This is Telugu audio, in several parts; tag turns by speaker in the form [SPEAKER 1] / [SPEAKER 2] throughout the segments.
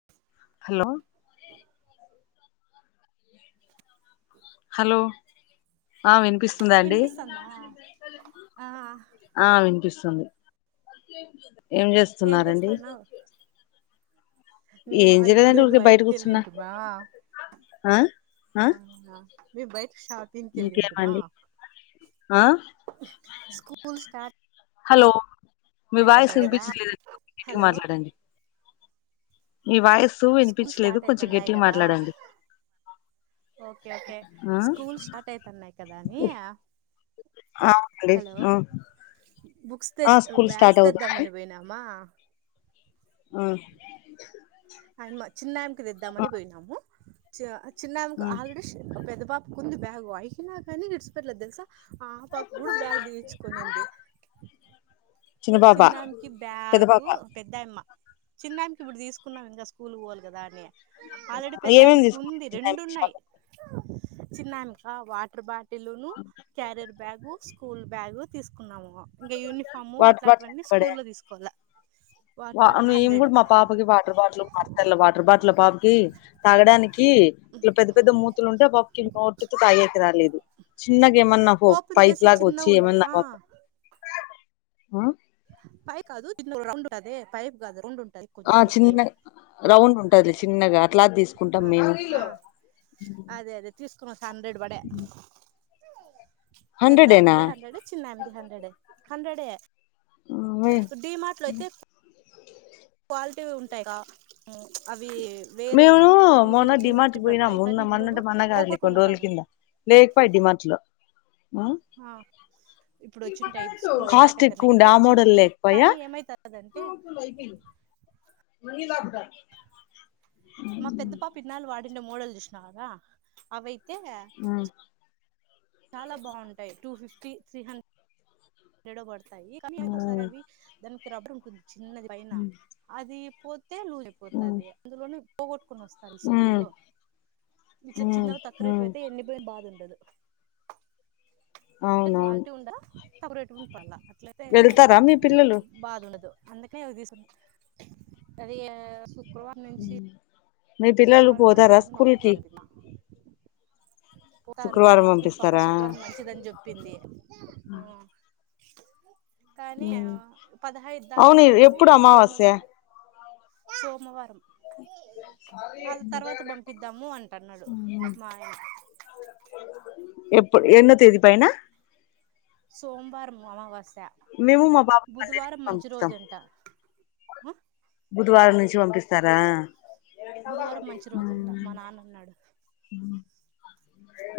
[SPEAKER 1] [inaudible]
[SPEAKER 2] హలో హలో ఆ విని
[SPEAKER 1] వినిపిస్తందా ఆ
[SPEAKER 2] ఆ వినిపిస్తుంది ఏం
[SPEAKER 1] ఏం
[SPEAKER 2] జేస్తున్నారండి
[SPEAKER 1] చేస్తున్నావు మేమా
[SPEAKER 2] ఏం
[SPEAKER 1] ఇప్పుడే
[SPEAKER 2] చేయలేదండి ఊరికే బయట కూర్చున్నా
[SPEAKER 1] బయటికెళ్ళింటమా
[SPEAKER 2] ఆ ఆ
[SPEAKER 1] అవునా మేమ్ బైట్కి షాపింగ్కి ఎళ్ళింటమా
[SPEAKER 2] ఇంకేమండి ఆ
[SPEAKER 1] స్కూల్ స్టార్ట్
[SPEAKER 2] హలో మీ వాయిస్
[SPEAKER 1] అయితున్నాయి కదా
[SPEAKER 2] వినిపించలేదండి. కొద్దిగ గట్టిగ
[SPEAKER 1] హలో
[SPEAKER 2] మాట్లాడండి. మీ వాయిస్
[SPEAKER 1] స్కూల్
[SPEAKER 2] వినిపించలేదు
[SPEAKER 1] స్టార్ట్
[SPEAKER 2] కొంచెం
[SPEAKER 1] అయితానయి
[SPEAKER 2] గట్టిగా
[SPEAKER 1] గదా
[SPEAKER 2] మాట్లాడండి
[SPEAKER 1] ఓకే ఓకే
[SPEAKER 2] ఆ
[SPEAKER 1] స్కూల్ స్టార్ట్ అయితన్నాయి కదా అనీ
[SPEAKER 2] ఆ అండి హుమ్
[SPEAKER 1] బుక్స్ తెద్ బ్యాగ్స్
[SPEAKER 2] అవుతుంది
[SPEAKER 1] తెద్దామని పోయినామా
[SPEAKER 2] ఆ
[SPEAKER 1] ఆయమ్మ చిన్నాయమ్మ కి
[SPEAKER 2] ఆ
[SPEAKER 1] తెద్దామని పొయినాము చి చిన్నయమ్మ
[SPEAKER 2] ఆ
[SPEAKER 1] కి ఆల్రెడీ పెద్ద పా ఉంది బ్యాగు అయినా గానీ విడిచిపెట్లేదు తెలుసా ఆ ఆ పాప గూడ బ్యాగ్ తీయిచ్చుకునింది.
[SPEAKER 2] చిన్న పాప
[SPEAKER 1] చిన్నానికి
[SPEAKER 2] పెద్ద
[SPEAKER 1] బ్యాగు
[SPEAKER 2] పాప
[SPEAKER 1] పెద్దయమ్మ చిన్నాయమ్మకి ఇబుడు తీసుకున్నాం ఇంగ స్కూల్ కు పోవలే గదా అని ఆల్రెడీ
[SPEAKER 2] ఏమేమి
[SPEAKER 1] పెద్దాయమిక
[SPEAKER 2] తీసుకున్నారు
[SPEAKER 1] ఉంది
[SPEAKER 2] చిన్నాయన
[SPEAKER 1] రెండు ఉన్నాయి
[SPEAKER 2] షాప్
[SPEAKER 1] చిన్నామికి వాటర్ బాటి ఇల్లూను క్యారియర్ బ్యాగు స్కూల్ బ్యాగు తీసుకున్నాము. ఇంగ యూనిఫాము
[SPEAKER 2] వాటర్ బాటిల్
[SPEAKER 1] ఇట్లంటివన్నీ స్కూల్లో తీసుకోవల
[SPEAKER 2] వ మీమ్ గూడ మా పాపకి వాటర్ బాట్లు మాతెల్ల వాటర్ బాట్లు పాపకి తాగడానికీ ఇట్ల పెద్ద పెద్ద మూతులు ఉంటే పాపకి నోటితో తాగేకి రాలేదు. చిన్నగేమన్న హో
[SPEAKER 1] ఓపెన్
[SPEAKER 2] పైప్
[SPEAKER 1] చేసి
[SPEAKER 2] లాగా
[SPEAKER 1] చిన్న
[SPEAKER 2] వచ్చి
[SPEAKER 1] ఉండే
[SPEAKER 2] ఏమన్నా
[SPEAKER 1] ఆ
[SPEAKER 2] పో ఆ
[SPEAKER 1] పైప్ గాదు కింద రౌండ్ ఉంటాదే పైప్ గాదు రొండు ఉంటది.
[SPEAKER 2] ఆ
[SPEAKER 1] కొంచెం పైకి
[SPEAKER 2] చిన్నది రౌండ్ ఉంటది. చిన్నగా అట్లాదీసుకుంటాం మేము
[SPEAKER 1] అదె అదే తీసుకొనొస్తి హండ్రెడ్ బడే
[SPEAKER 2] హండ్రెడేనా
[SPEAKER 1] పెద్ద్యామ్మది హండ్రెడే చిన్నాయమ్మది హండ్రెడే హండ్రెడే డీమాట్లో అయితే క్వాలిటీవి ఉంటాయి క ఉ అవి వేరే
[SPEAKER 2] మేమూ
[SPEAKER 1] అనమాట అవి టూ ఫిఫ్టీ
[SPEAKER 2] మొన్న
[SPEAKER 1] టూ సిక్స్టీ
[SPEAKER 2] డిమార్డ్కి పోయినాం
[SPEAKER 1] పడతాయి కానీ
[SPEAKER 2] ఉన్న మొన్న
[SPEAKER 1] పిల్లలు
[SPEAKER 2] అంటే మొన్న కాదులె
[SPEAKER 1] పోగొట్టుకొని
[SPEAKER 2] కొన్రోజుల
[SPEAKER 1] వస్తారు
[SPEAKER 2] కింద లేకపాయ డీమాట్లో
[SPEAKER 1] ఆ ఇప్పుడొచ్చుంటయి ఇప్పుడు స్కూల్ స్టార్ట్
[SPEAKER 2] కాస్ట్
[SPEAKER 1] అయితనయి
[SPEAKER 2] ఎక్కువ
[SPEAKER 1] కదా
[SPEAKER 2] ఉండే ఆ మోడల్
[SPEAKER 1] వచ్చింటాయి
[SPEAKER 2] లేకపోయా
[SPEAKER 1] కానీ ఏమైతానదంటే
[SPEAKER 2] మళ్ళీ లాగ్ [inaudible]
[SPEAKER 1] మా పెద్ద పాప ఇన్నాళ్ళు వాడిండే మోడల్ జూశినాగా అవైతే
[SPEAKER 2] ఊ
[SPEAKER 1] చాలా బావుంటాయి టూఫిఫ్టీ త్రీహన్ రెడో బడతాయి కాని ఒకసారి
[SPEAKER 2] హ్మ్
[SPEAKER 1] అవి దానికి రబ్బర్ ఉంటుంది చిన్నది పైన అది పోతే లూసైపోతాది అందులోనే పోగొట్టుకుని వస్తది
[SPEAKER 2] హ్మ్
[SPEAKER 1] స్కూల్లో ఇట్ల
[SPEAKER 2] హ్మ్
[SPEAKER 1] చిన్నవి తక్కువ రెట్ వి
[SPEAKER 2] హ్మ్
[SPEAKER 1] ఐతే ఎన్ని బే బాదుండదు అంటే
[SPEAKER 2] అవునవును
[SPEAKER 1] క్వాలిటీ ఉంద సపరేటు ఉంపాల అట్లాయితే
[SPEAKER 2] వెళ్తారా మీ పిల్లలు
[SPEAKER 1] బాదుండదు అందకనే ఒదిలేసి అది శుక్రవా
[SPEAKER 2] మీ పిల్లలు పోతారా
[SPEAKER 1] మంచిదని మా
[SPEAKER 2] స్కూల్
[SPEAKER 1] పక్కింటి
[SPEAKER 2] కి
[SPEAKER 1] ఆమె తిన్నా పోతారు
[SPEAKER 2] శుక్రవారం
[SPEAKER 1] పక్కింటి పాప
[SPEAKER 2] పంపిస్తారా
[SPEAKER 1] శుక్లారం మంచిదని జెప్పింది ఉమ్ కనీ ఆ
[SPEAKER 2] ఉమ్.
[SPEAKER 1] పదహైదు దాకా
[SPEAKER 2] అవును
[SPEAKER 1] ఏమో
[SPEAKER 2] ఎప్పుడు అమావాస్య
[SPEAKER 1] సోమవారం సోమవారం అది తర్వాత పంపిద్దాము అంటన్నాడు
[SPEAKER 2] ఉమ్.
[SPEAKER 1] మా ఆయన
[SPEAKER 2] ఎప్పుడు ఎన్నో తేదీ పైన
[SPEAKER 1] సోమవారం అమావాస్య
[SPEAKER 2] మేము మా బాబా మండే నుంచి
[SPEAKER 1] బుధవారం మంచి
[SPEAKER 2] పంపిస్తాం.
[SPEAKER 1] రోజంట
[SPEAKER 2] బుధవారం నుంచి పంపిస్తారా.
[SPEAKER 1] బుధవారం మంచి రోజంటా మా నాన్నా అన్నాడు.
[SPEAKER 2] హ్మ్మ్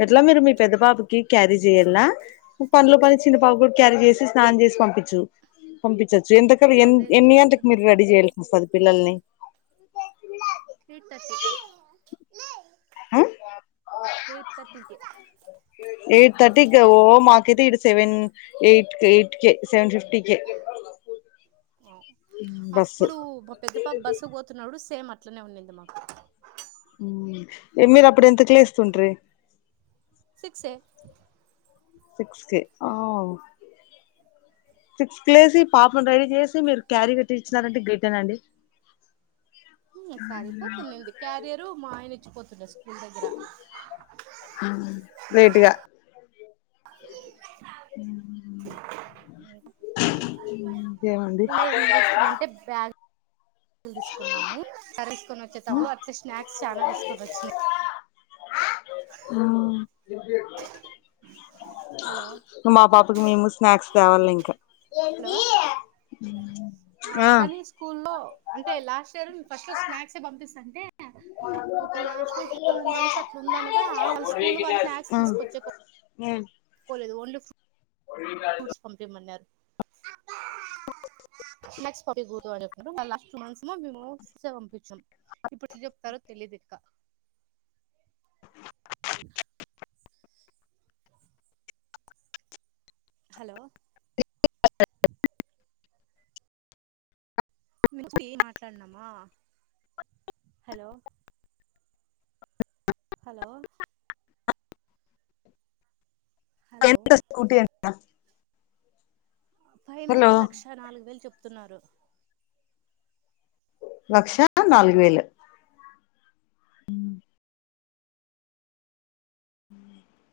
[SPEAKER 2] ఎట్లా మీరు మీ పెద్ద బాబుకి క్యారీ చెయాల. పనులో పని చిన్న పాపకు క్యారీ చేసి స్నానం చేసి పంపించు పంపించచ్చు ఎంత. ఇక్కడ ఎ
[SPEAKER 1] అదే
[SPEAKER 2] ఎన్ని గంటలకి
[SPEAKER 1] చూస్తున్నా
[SPEAKER 2] మీరు రెడీ చేయాల్సి వస్తుంది పిల్లల్ని.
[SPEAKER 1] Eight thirty.
[SPEAKER 2] ఆ
[SPEAKER 1] ఎయిట్ థర్టీ కి.
[SPEAKER 2] ఎయిట్ థర్టీ ఓ మాకైతే ఇ సెవెన్ ఎయిట్ ఎయిట్. కె సెవెన్ ఫిఫటీ కె బస్.
[SPEAKER 1] అప్పుడు మా పెద్ద పాప బస్సు పోతున్నాడు సేమ్ అట్లనే ఉన్నింది మాకు.
[SPEAKER 2] ఏమిది అప్పుడు ఎంతకు లేస్తుండ్రి
[SPEAKER 1] సిక్స్ ఏ
[SPEAKER 2] సిక్స్ కే హా సిక్స్ కి లేసి పాపను రెడీ చేసి మీరు క్యారీ కట్టి ఇచ్చినారంటే గ్రేట్ ఏ నండి.
[SPEAKER 1] [inaudible] సరిపోతదింది క్యారియరు మా ఆయన ఇచ్చిపోతుండ స్కూల్ దగ్గర
[SPEAKER 2] లేటుగా.
[SPEAKER 1] [inaudible]
[SPEAKER 2] ఇంకేమండి
[SPEAKER 1] ఇంగా ఏం చేస్తామంటే బ్యాగ్ లు తీసుకున్నాము స తీసుకొని వచ్చే తప్పుడు అట్ స్నాక్స్ చానా తీసుకొని వచ్చినాయి.
[SPEAKER 2] ఉమ్ [inaudible]
[SPEAKER 1] హలో
[SPEAKER 2] మా పాపకు మేము. స్నాక్స్ కావాలి ఇంకా
[SPEAKER 1] హలో
[SPEAKER 2] ఆ
[SPEAKER 1] స్కూ లో అంటే లాస్ట్ ఇయర్ ఫస్ట్ లో స్నాక్స్ పంపిస్తంటే. ఒక లాస్ట్ టూ మంత్స్ అట్లా ఉందనగా అ స్కూల్ వాళ్ళు స్నాక్స్ తీసుకొచ్చే.
[SPEAKER 2] ఉమ్
[SPEAKER 1] పోలేదు ఓన్లీ.
[SPEAKER 2] రింగాడెజొ
[SPEAKER 1] ఫ్రూట్స్ పంపిమన్నారు క్ని లాస్ట్ టూ మంత్స్ మేము సేవ పంపించాం. ఇప్పుడు ఎట్లా చెప్తారో తెలియదు ఇంకా [inaudible] హలో మీచ్టి మాట్లాడునామా హలో హలో హలో
[SPEAKER 2] ఎంత స్కూటీ అంటా
[SPEAKER 1] ఫైనల్
[SPEAKER 2] హలో
[SPEAKER 1] గా లక్ష నాలుగు వేలు చెప్పుతున్నారు.
[SPEAKER 2] లక్ష అ నాలుగు వేలు. హ్మ్మ్ ఉ [inaudible]